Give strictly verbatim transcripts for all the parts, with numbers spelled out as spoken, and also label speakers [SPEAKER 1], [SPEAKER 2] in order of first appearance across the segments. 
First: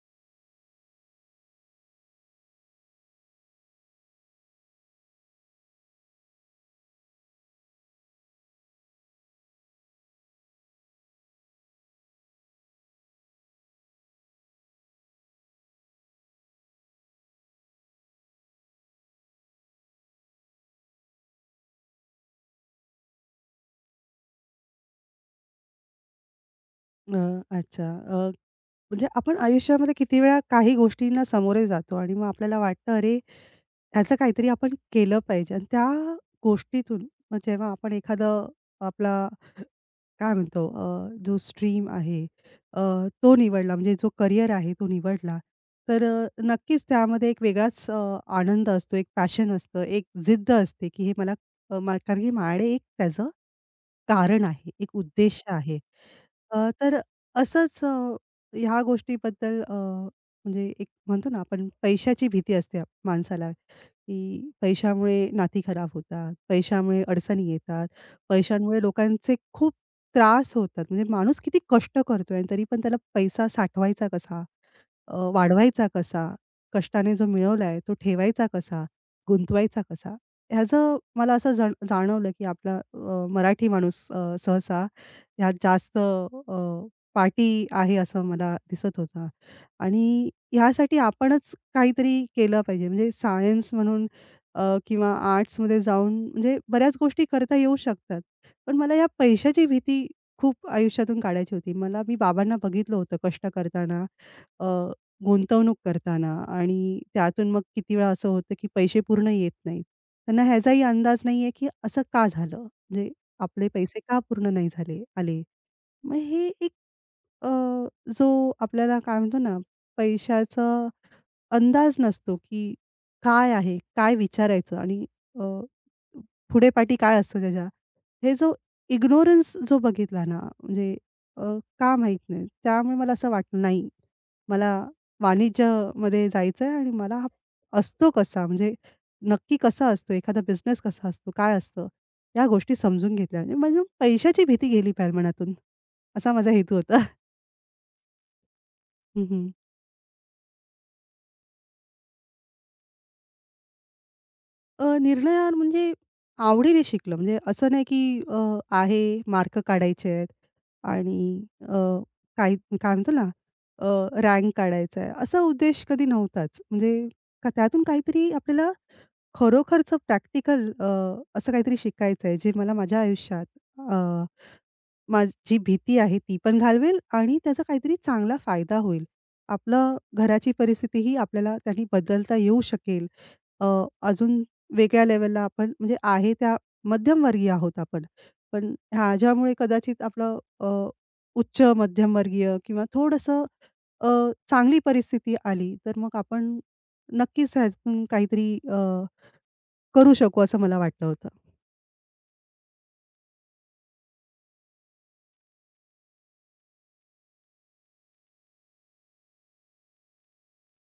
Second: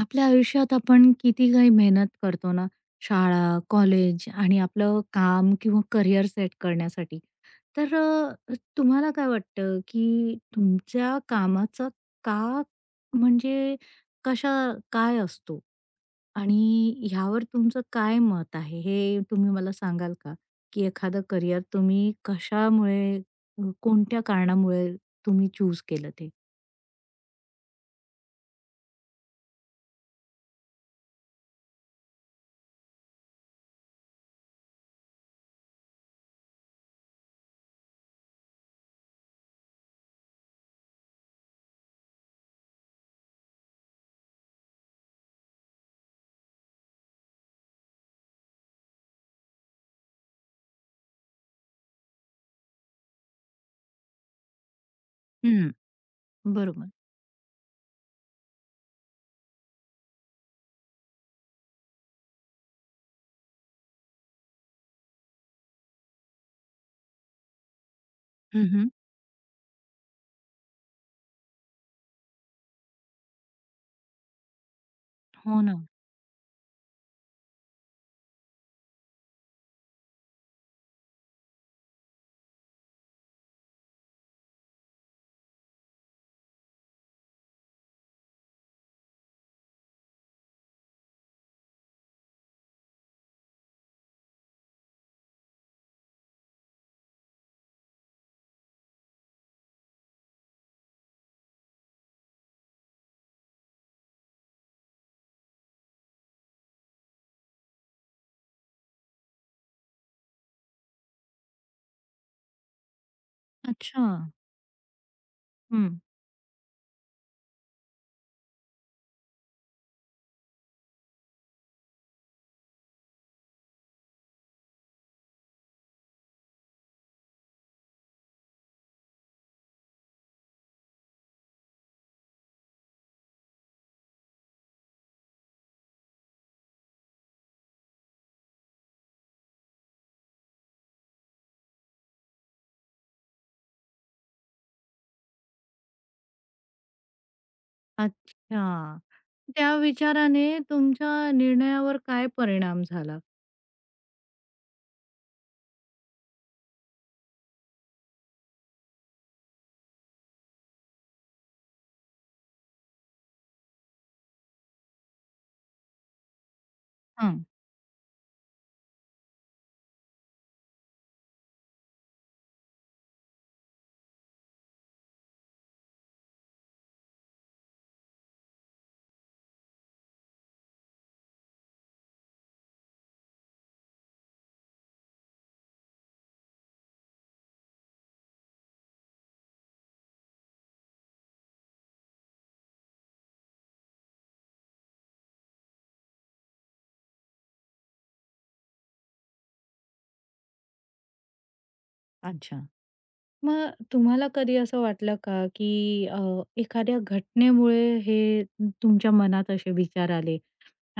[SPEAKER 1] आपल्या आयुष्यात आपण किती काही मेहनत करतो ना, शाळा, कॉलेज आणि आपलं काम किंवा करियर सेट करण्यासाठी. तर अ, तुम्हाला काय वाटतं, की तुमच्या कामाचा का म्हणजे कशा काय असतो? आणि ह्यावर तुमचं काय मत आहे? हे तुम्ही मला सांगाल का? की एखादं करियर तुम्ही कशामुळे, अ, कोणत्या कारणामुळे तुम्ही चूज केलं ते?
[SPEAKER 2] अ, अच्छा. अ, म्हणजे आपण आयुष्यामध्ये किती वेळा काही गोष्टींना सामोरे जातो आणि मग आपल्याला वाटतं, "अरे, ह्याचं काहीतरी आपण केलं पाहिजे." आणि त्या गोष्टीतून मग जेव्हा आपण एखादं आपला काय म्हणतो अ, जो स्ट्रीम आहे, अ, तो निवडला, म्हणजे जो करियर आहे तो निवडला, तर अ, नक्कीच त्यामध्ये एक वेगळाच अ, आनंद असतो, एक पॅशन असतं, एक जिद्द असते, की हे मला अ, मा- कारण की माझ्याकडे एक त्याचं कारण आहे, एक उद्देश
[SPEAKER 1] हं.
[SPEAKER 2] आहे. अ,
[SPEAKER 1] बरोबर.
[SPEAKER 2] तर असंच, अ, ह्या गोष्टीबद्दल अ, म्हणजे एक म्हणतो ना, आपण पैशाची भीती असते आप- माणसाला, की पैशामुळे नाती खराब होतात, पैशामुळे अडचणी येतात, पैशांमुळे
[SPEAKER 1] हं,
[SPEAKER 2] लोकांचे खूप त्रास होतात. म्हणजे माणूस किती कष्ट करतोय आणि तरी पण त्याला पैसा साठवायचा कसा? अ,
[SPEAKER 1] हो ना.
[SPEAKER 2] वाढवायचा कसा? कष्टाने जो मिळवलाय तो ठेवायचा कसा? गुंतवायचा कसा? ह्याचं मला असं जण जाणवलं, की आपला अ, मराठी माणूस अ, सहसा ह्यात जास्त अ, पाठी आहे असं मला दिसत होतं. आणि ह्यासाठी आपणच काहीतरी केलं पाहिजे. म्हणजे सायन्स म्हणून, अ, किंवा आर्ट्समध्ये जाऊन म्हणजे बऱ्याच गोष्टी करता येऊ शकतात. पण मला या पैशाची भीती खूप आयुष्यातून काढायची होती. मला मी बाबांना बघितलं होतं कष्ट करताना. गुंतवणूक करताना आणि त्यातून मग किती वेळा असं होतं, की पैसे पूर्ण येत नाहीत. त्यांना ह्याचाही अंदाज नाहीये, की असं का झालं? म्हणजे आपले पैसे
[SPEAKER 1] अच्छा.
[SPEAKER 2] का पूर्ण नाही झाले आले?
[SPEAKER 1] हं.
[SPEAKER 2] मग हे एक अ, जो आपल्याला काय म्हणतो ना, पैशाचा अंदाज नसतो, की काय आहे? काय विचारायचं? आणि अ, पुढेपाठी काय असतं त्याच्या? हे जो इग्नोरन्स जो बघितला ना, म्हणजे, अ, का माहीत नाही. त्यामुळे मला असं वाटलं, नाही, मला वाणिज्यमध्ये जायचं आहे आणि मला हा असतो कसा? म्हणजे नक्की कसा असतो? एखादा बिझनेस कसा असतो? काय असतं? या गोष्टी समजून घेतल्या. म्हणजे म्हणजे पैशाची भीती गेली पाहिजे मनातून, असा माझा हेतू होता.
[SPEAKER 1] अच्छा.
[SPEAKER 2] हं, हं.
[SPEAKER 1] त्या विचाराने तुमच्या निर्णयावर काय परिणाम झाला?
[SPEAKER 2] अ, निर्णयावर म्हणजे आवडीने शिकलं. म्हणजे असं नाही की अ, आहे मार्क काढायचे आहेत आणि अ, काही काय म्हणतो ना, अ, रँक काढायचा आहे, असा उद्देश कधी नव्हताच. म्हणजे
[SPEAKER 1] हं.
[SPEAKER 2] का त्यातून काहीतरी आपल्याला खरोखरचं प्रॅक्टिकल, अ, असं काहीतरी शिकायचं आहे, जे मला माझ्या आयुष्यात, अ, माझी भीती आहे ती पण घालवेल आणि त्याचा काहीतरी चांगला फायदा होईल. आपलं घराची परिस्थितीही आपल्याला त्यांनी बदलता येऊ शकेल. अ, अजून वेगळ्या लेव्हलला आपण म्हणजे आहे त्या मध्यमवर्गीय आहोत आपण. पण ह्याच्यामुळे कदाचित आपलं अ, उच्च मध्यमवर्गीय किंवा थोडंसं, अ, चांगली परिस्थिती आली, तर मग आपण नक्कीच ह्यातून काहीतरी अ, करू शकू असं मला वाटलं होतं.
[SPEAKER 1] अच्छा. मग तुम्हाला कधी असं वाटलं का, की अ, एखाद्या घटनेमुळे हे तुमच्या मनात असे विचार आले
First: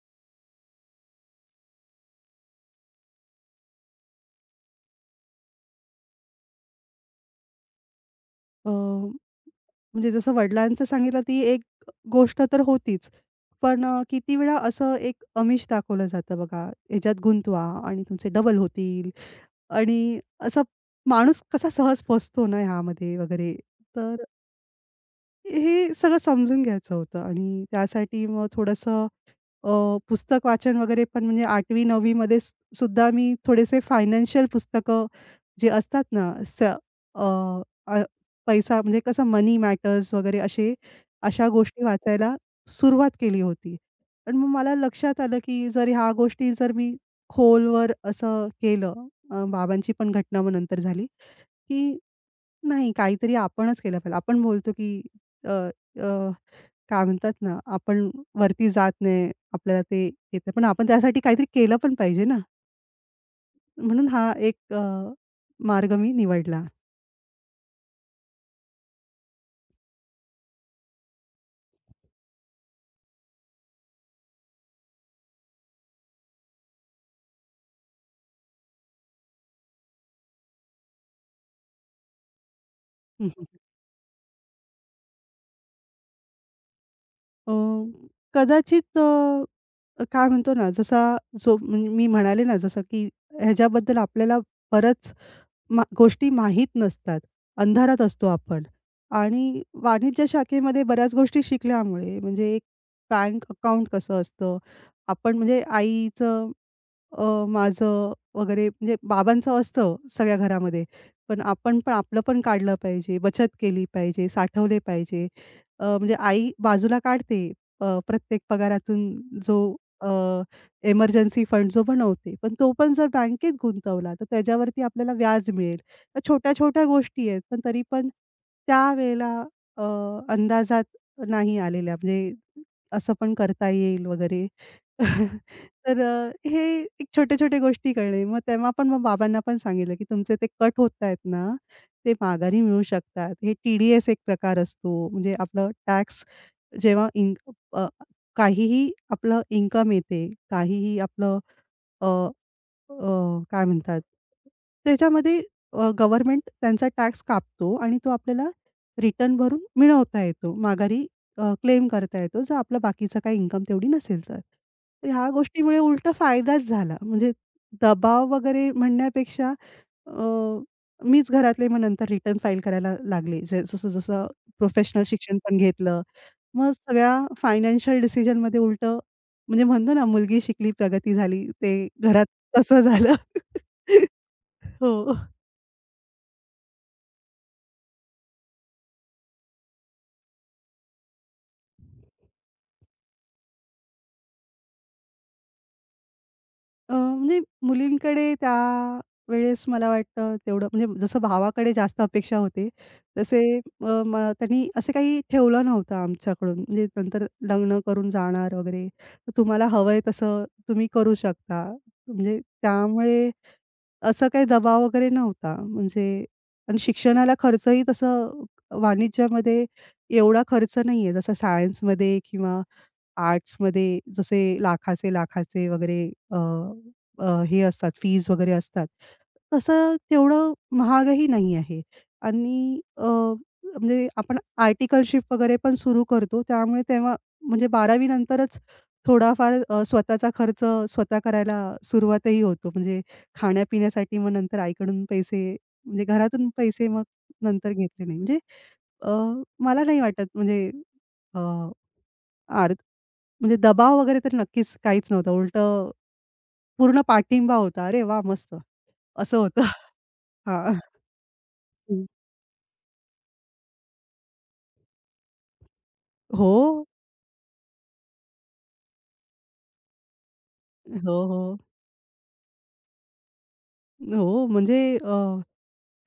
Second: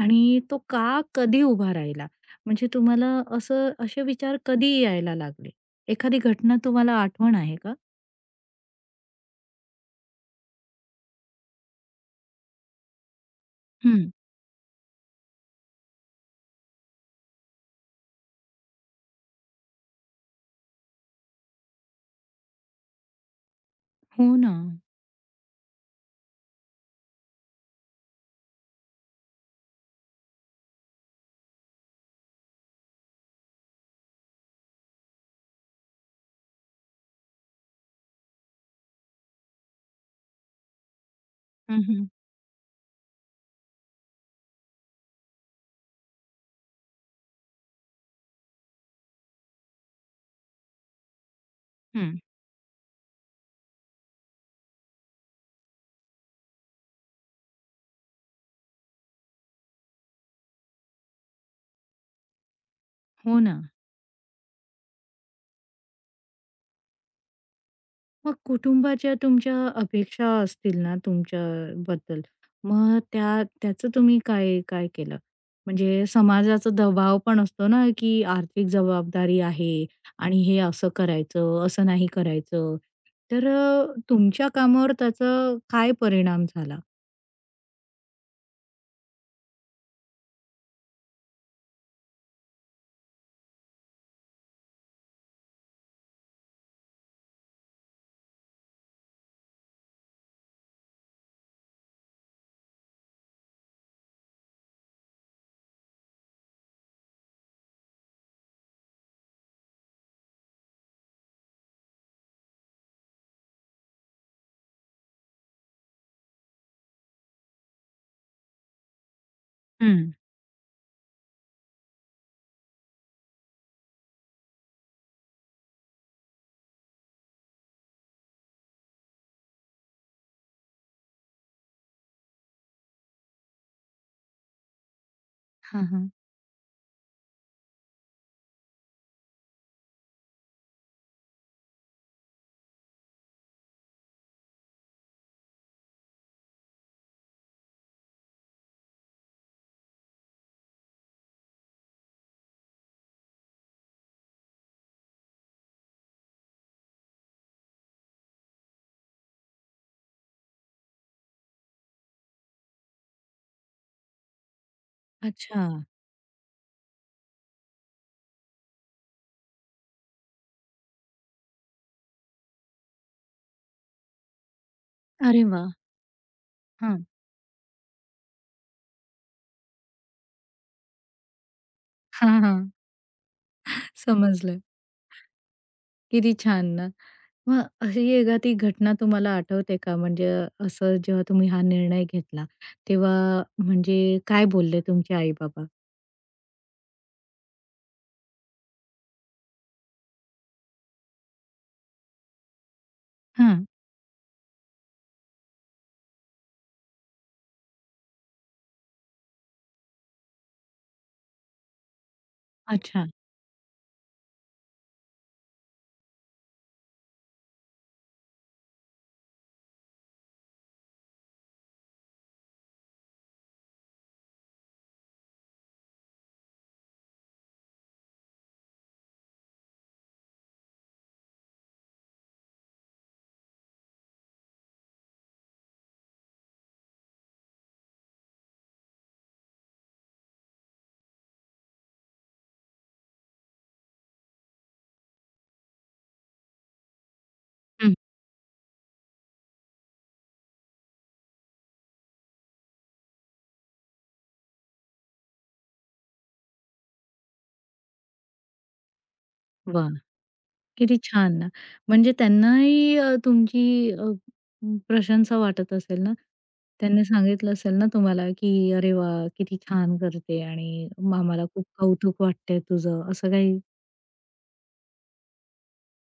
[SPEAKER 1] आणि तो का, कधी उभा राहिला? म्हणजे तुम्हाला असं असे विचार कधी यायला लागले? एखादी घटना तुम्हाला आठवण आहे का?
[SPEAKER 2] म्हणजे जसं वडिलांचं सांगितलं ती एक गोष्ट तर होतीच. पण अ,
[SPEAKER 1] हं.
[SPEAKER 2] किती वेळा असं एक आमिष दाखवलं जातं बघा, ह्याच्यात गुंतवा आणि तुमचे डबल होतील, आणि असा माणूस कसा सहज फसतो ना ह्यामध्ये वगैरे. तर
[SPEAKER 1] हो ना.
[SPEAKER 2] हे सगळं समजून घ्यायचं होतं आणि त्यासाठी मग थोडंसं, अ, पुस्तक वाचन वगैरे पण, म्हणजे आठवी नववी मध्ये सुद्धा मी थोडेसे फायनान्शियल पुस्तकं जे असतात ना, स अ, अ, पैसा म्हणजे कसं, मनी मॅटर्स वगैरे असे, अशा
[SPEAKER 1] हं,
[SPEAKER 2] गोष्टी
[SPEAKER 1] हं.
[SPEAKER 2] वाचायला सुरुवात केली होती. पण मग मला लक्षात आलं, की जर ह्या गोष्टी जर मी खोलवर असं केलं, अ, बाबांची पण घटना मग नंतर झाली, की
[SPEAKER 1] हं.
[SPEAKER 2] नाही, काहीतरी आपणच केलं पाहिजे. आपण बोलतो, की अ, अ, काय म्हणतात ना, आपण वरती जात नाही, आपल्याला ते येतं. पण आपण त्यासाठी काहीतरी केलं पण पाहिजे ना.
[SPEAKER 1] हो ना.
[SPEAKER 2] म्हणून हा एक अ, मार्ग मी निवडला.
[SPEAKER 1] मग कुटुंबाच्या तुमच्या अपेक्षा असतील ना तुमच्याबद्दल, मग त्या त्याचं तुम्ही काय काय केलं? म्हणजे समाजाचा दबाव पण असतो ना, की आर्थिक जबाबदारी आहे आणि हे असं करायचं, असं नाही करायचं. तर अ, तुमच्या कामावर त्याचा काय परिणाम झाला?
[SPEAKER 2] अ, कदाचित, अ, काय म्हणतो ना, जसा जो म्हणजे मी म्हणाले ना, जसं की ह्याच्याबद्दल आपल्याला बरंच मा गोष्टी माहीत नसतात. अंधारात असतो आपण, आणि वाणिज्य शाखेमध्ये बऱ्याच गोष्टी शिकल्यामुळे म्हणजे एक बँक अकाउंट कसं असतं, आपण म्हणजे आईचं, अ, माझं वगैरे म्हणजे बाबांचं असतं सगळ्या घरामध्ये. पण आपण पण आपलं पण काढलं पाहिजे, बचत केली पाहिजे, साठवले पाहिजे. अ, म्हणजे आई बाजूला काढते, अ, प्रत्येक पगारातून जो अ,
[SPEAKER 1] हं.
[SPEAKER 2] एमर्जन्सी फंड जो बनवते. पण तो पण जर बँकेत गुंतवला, तर त्याच्यावरती आपल्याला व्याज मिळेल. तर छोट्या-छोट्या गोष्टी आहेत, पण तरी पण त्यावेळेला, अ, अंदाजात नाही आलेल्या, म्हणजे असं पण करता येईल वगैरे.
[SPEAKER 1] हां,
[SPEAKER 2] तर
[SPEAKER 1] हां.
[SPEAKER 2] अ, हे एक छोट्या-छोट्या गोष्टी कळले. मग तेव्हा पण मग बाबांना पण सांगितलं, की तुमचे ते कट होत आहेत ना, ते माघारी मिळू शकतात. हे टी-डी-एस एक प्रकार असतो. म्हणजे आपलं टॅक्स जेव्हा इन्क अ, काहीही आपलं इन्कम येते, काहीही आपलं, अ, काय म्हणतात, त्याच्यामध्ये अ, गव्हर्नमेंट त्यांचा टॅक्स कापतो आणि तो आपल्याला रिटर्न भरून मिळवता येतो. माघारी अ, क्लेम करता येतो, जर आपला बाकीचा काही इन्कम तेवढी नसेल तर. तर ह्या
[SPEAKER 1] अच्छा.
[SPEAKER 2] गोष्टीमुळे उलटा फायदाच झाला. म्हणजे दबाव वगैरे म्हणण्यापेक्षा, अ, मीच घरातले मग नंतर रिटर्न फाईल करायला लागले. ज जसं-जसं प्रोफेशनल शिक्षण
[SPEAKER 1] अरे
[SPEAKER 2] पण
[SPEAKER 1] वाह!
[SPEAKER 2] घेतलं. मग
[SPEAKER 1] हां.
[SPEAKER 2] सगळ्या फायनान्शियल डिसिजनमध्ये उलटं म्हणजे म्हणतो ना, मुलगी शिकली, प्रगती झाली, ते घरात
[SPEAKER 1] हां, हां.
[SPEAKER 2] तसं झालं.
[SPEAKER 1] समजलं.
[SPEAKER 2] हो.
[SPEAKER 1] किती छान ना. मग अशी एखादी घटना तुम्हाला आठवते का? म्हणजे असं जेव्हा तुम्ही हा निर्णय घेतला, तेव्हा म्हणजे काय बोलले तुमचे आई-बाबा?
[SPEAKER 2] अ, म्हणजे मुलींकडे त्यावेळेस मला वाटतं तेवढं म्हणजे जसं भावाकडे जास्त अपेक्षा होते, तसे
[SPEAKER 1] हां.
[SPEAKER 2] अ, म त्यांनी असं काही ठेवलं नव्हतं आमच्याकडून. म्हणजे नंतर लग्न करून जाणार वगैरे, तर तुम्हाला हवंय तसं तुम्ही करू शकता. म्हणजे
[SPEAKER 1] अच्छा.
[SPEAKER 2] त्यामुळे असं काही दबाव वगैरे नव्हता. म्हणजे, आणि शिक्षणाला खर्चही तसं वाणिज्यामध्ये एवढा खर्च नाहीये, जसा सायन्समध्ये किंवा आर्ट्समध्ये जसे लाखाचे, लाखाचे वगैरे अ, अ, हे असतात फीज वगैरे असतात. तसं तेवढं महागही नाही आहे आणि अ, म्हणजे आपण आर्टिकलशिप वगैरे पण सुरू करतो. त्यामुळे तेव्हा म्हणजे बारावी नंतरच थोडाफार अ, स्वतःचा खर्च स्वतः करायला सुरुवातही होतो. म्हणजे खाण्यापिण्यासाठी मग नंतर आईकडून पैसे म्हणजे घरातून पैसे मग नंतर
[SPEAKER 1] हं.
[SPEAKER 2] घेतले नाही. म्हणजे, अ, मला नाही वाटत म्हणजे आर म्हणजे दबाव वगैरे तर नक्कीच काहीच नव्हतं. उलटं पूर्ण पाठिंबा होता. "अरे वा मस्त." असं होतं.
[SPEAKER 1] वाह!
[SPEAKER 2] हां.
[SPEAKER 1] किती छान ना.
[SPEAKER 2] हं.
[SPEAKER 1] म्हणजे त्यांनाही अ, तुमची अ, प्रशंसा वाटत असेल ना?
[SPEAKER 2] हो.
[SPEAKER 1] त्यांनी सांगितलं असेल ना तुम्हाला, की "अरे वाह! किती छान करते आणि
[SPEAKER 2] हो,
[SPEAKER 1] आम्हाला
[SPEAKER 2] हो.
[SPEAKER 1] खूप कौतुक वाटतंय तुझं." असं काही?
[SPEAKER 2] हो, म्हणजे, अ,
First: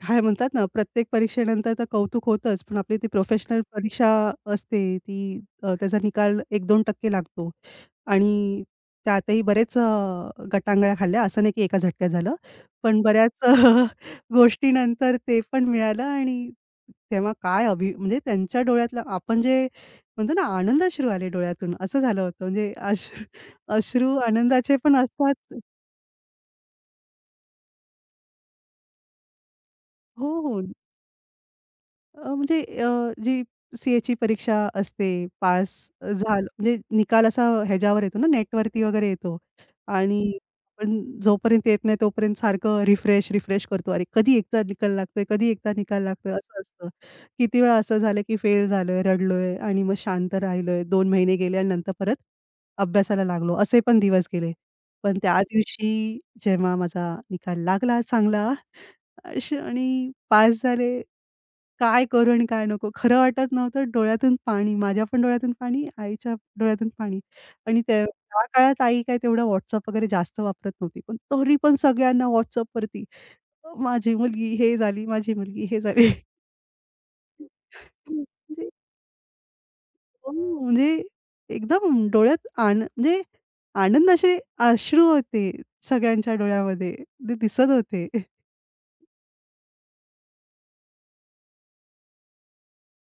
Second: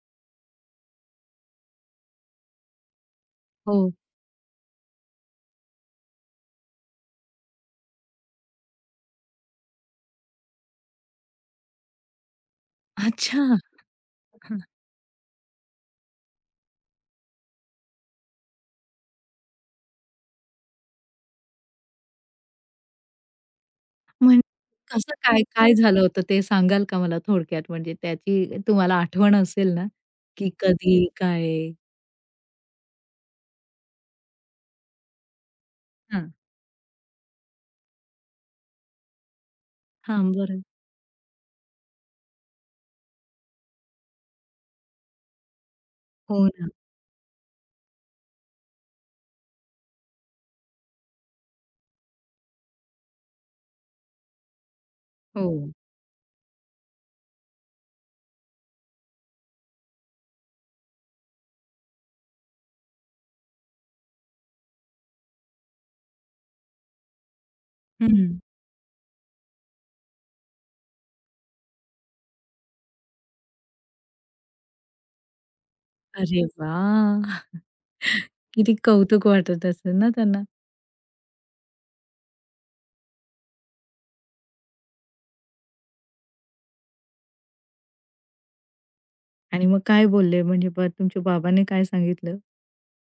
[SPEAKER 2] काय म्हणतात ना, प्रत्येक परीक्षेनंतर तर कौतुक होतंच. पण आपली ती प्रोफेशनल
[SPEAKER 1] हो.
[SPEAKER 2] परीक्षा असते ती, अ, त्याचा निकाल एक-दोन टक्के लागतो. आणि त्यातही बरेच अ, गटांगळ्या खाल्ल्या. असं नाही की एका झटक्यात झालं. पण बऱ्याच
[SPEAKER 1] अच्छा.
[SPEAKER 2] गोष्टीनंतर ते पण मिळालं, आणि तेव्हा काय अभि म्हणजे त्यांच्या डोळ्यातलं आपण जे म्हणतो ना, आनंद अश्रू आले डोळ्यातून असं झालं होतं. म्हणजे अश्रू अश्रू
[SPEAKER 1] म्हण
[SPEAKER 2] आनंदाचे पण
[SPEAKER 1] कसं काय,
[SPEAKER 2] असतात.
[SPEAKER 1] काय झालं होतं ते सांगाल का मला थोडक्यात? म्हणजे त्याची तुम्हाला आठवण असेल ना,
[SPEAKER 2] हो,
[SPEAKER 1] की
[SPEAKER 2] हो.
[SPEAKER 1] कधी, काय?
[SPEAKER 2] अ, म्हणजे, अ, जी सी परीक्षा असते, पास
[SPEAKER 1] हां.
[SPEAKER 2] झालं म्हणजे निकाल असा ह्याच्यावर येतो ना, नेटवरती वगैरे येतो, आणि
[SPEAKER 1] हां, बरं.
[SPEAKER 2] आपण जोपर्यंत येत नाही तोपर्यंत सारखं रिफ्रेश, रिफ्रेश करतो. अरे, कधी एकदा निकाल लागतोय, कधी एकदा निकाल लागतोय,
[SPEAKER 1] हो
[SPEAKER 2] असं
[SPEAKER 1] ना.
[SPEAKER 2] असतं. किती वेळा असं झालं, की फेल झालोय, रडलोय आणि मग शांत राहिलोय. दोन महिने गेले आणि नंतर परत अभ्यासाला लागलो. असे पण दिवस गेले. पण त्या
[SPEAKER 1] हो.
[SPEAKER 2] दिवशी जेव्हा माझा निकाल लागला चांगला, अश आणि पास झाले, काय करू आणि काय नको? खरं वाटत नव्हतं. डोळ्यातून पाणी. माझ्या पण डोळ्यातून पाणी, आईच्या डोळ्यातून पाणी. आणि त्या
[SPEAKER 1] हं.
[SPEAKER 2] त्या काळात आई काय तेवढा WhatsApp वगैरे जास्त वापरत नव्हती. पण तरी पण सगळ्यांना WhatsAppवरती, माझी मुलगी हे झाली, माझी मुलगी हे झाली.
[SPEAKER 1] अरे वाह!
[SPEAKER 2] म्हणजे
[SPEAKER 1] किती कौतुक वाटत असेल ना
[SPEAKER 2] हो,
[SPEAKER 1] त्यांना?
[SPEAKER 2] म्हणजे एकदम डोळ्यात आन म्हणजे आनंद, असे अश्रू होते सगळ्यांच्या डोळ्यामध्ये. ते दिसत होते.
[SPEAKER 1] आणि मग काय बोलले म्हणजे ब तुमच्या बाबांनी काय सांगितलं?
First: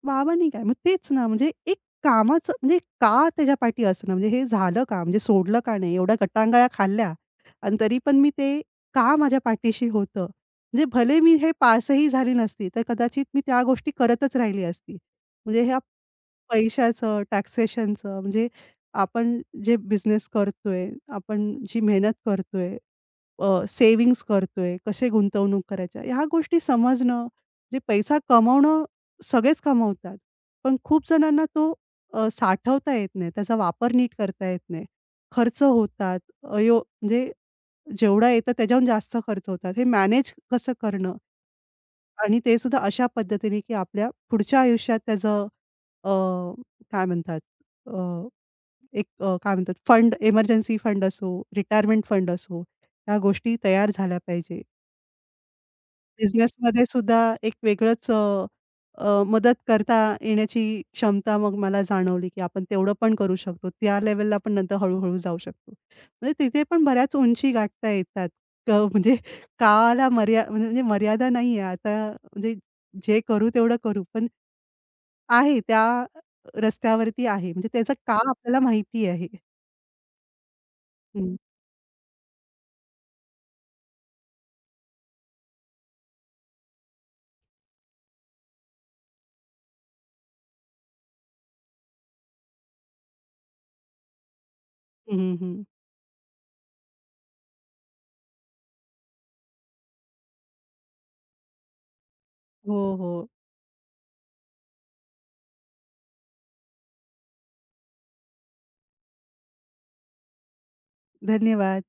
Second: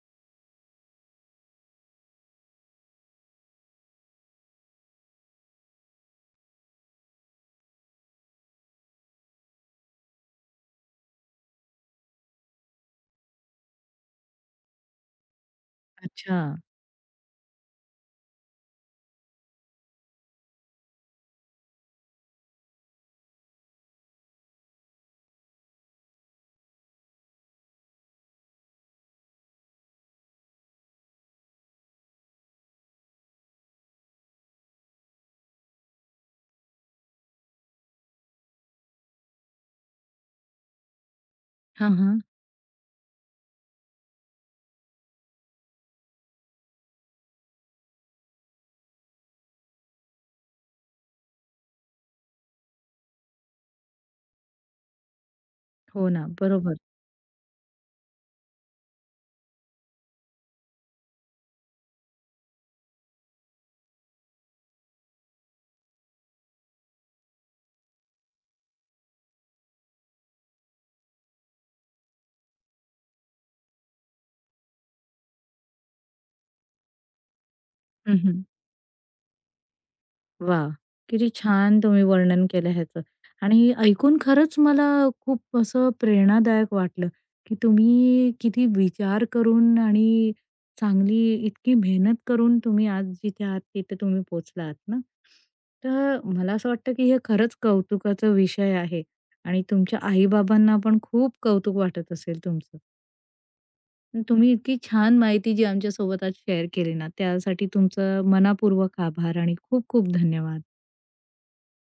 [SPEAKER 2] बाबांनी काय, मग तेच ना, म्हणजे एक कामाचं म्हणजे का त्याच्या पाठी असणं? म्हणजे हे झालं का? म्हणजे सोडलं का नाही? एवढ्या गटांगळ्या खाल्ल्या आणि तरी पण मी ते का माझ्या पाठीशी होतं? म्हणजे भले मी हे पासही झाली नसती, तर कदाचित मी त्या गोष्टी करतच राहिली असती. म्हणजे ह्या
[SPEAKER 1] अच्छा.
[SPEAKER 2] पैशाचं, टॅक्सेशनचं म्हणजे आपण जे बिझनेस करतोय, आपण जी मेहनत करतोय, अ, सेव्हिंग्ज करतोय, कसे गुंतवणूक करायच्या, ह्या गोष्टी समजणं, म्हणजे पैसा कमवणं सगळेच कमवतात. पण खूप जणांना तो अ, साठवता येत नाही, त्याचा वापर नीट करता येत नाही. खर्च होतात, अयो म्हणजे जेवढा येतं त्याच्याहून जास्त खर्च होतात. हे मॅनेज कसं करणं,
[SPEAKER 1] हां, हां.
[SPEAKER 2] आणि ते सुद्धा अशा पद्धतीने, की आपल्या पुढच्या आयुष्यात त्याचं, अ, काय म्हणतात, अ, एक, अ, काय म्हणतात, फंड, इमर्जन्सी फंड असो, रिटायरमेंट फंड असो, ह्या गोष्टी तयार झाल्या पाहिजे.
[SPEAKER 1] हो ना. बरोबर.
[SPEAKER 2] बिझनेसमध्ये सुद्धा एक वेगळंच अ, अ, मदत करता येण्याची क्षमता मग मला जाणवली, की आपण तेवढं पण करू शकतो. त्या लेव्हलला आपण नंतर हळू-हळू जाऊ शकतो. म्हणजे तिथे पण बऱ्याच उंची गाठता येतात. क म्हणजे काळाला मर्या म्हणजे म्हणजे मर्यादा नाहीये आता म्हणजे जे करू तेवढं करू. पण आहे त्या रस्त्यावरती आहे. म्हणजे त्याचं का
[SPEAKER 1] हं, हं.
[SPEAKER 2] आपल्याला माहिती आहे.
[SPEAKER 1] वा, किती
[SPEAKER 2] हं.
[SPEAKER 1] छान तुम्ही वर्णन केलं ह्याचं आणि ऐकून खरंच मला खूप असं प्रेरणादायक वाटलं, की तुम्ही किती विचार करून आणि चांगली इतकी मेहनत करून तुम्ही आज जिथे आहात तिथे तुम्ही पोचला आहात ना.
[SPEAKER 2] हं, हं, हं.
[SPEAKER 1] तर मला असं वाटतं, की हे खरंच कौतुकाचा विषय आहे आणि तुमच्या आई पण खूप कौतुक वाटत असेल
[SPEAKER 2] हो,
[SPEAKER 1] तुमचं.
[SPEAKER 2] हो.
[SPEAKER 1] आणि तुम्ही इतकी छान माहिती जी आमच्यासोबत आज शेअर केली ना, त्यासाठी तुमचं मनापूर्वक आभार आणि खूप खूप धन्यवाद.
[SPEAKER 2] धन्यवाद.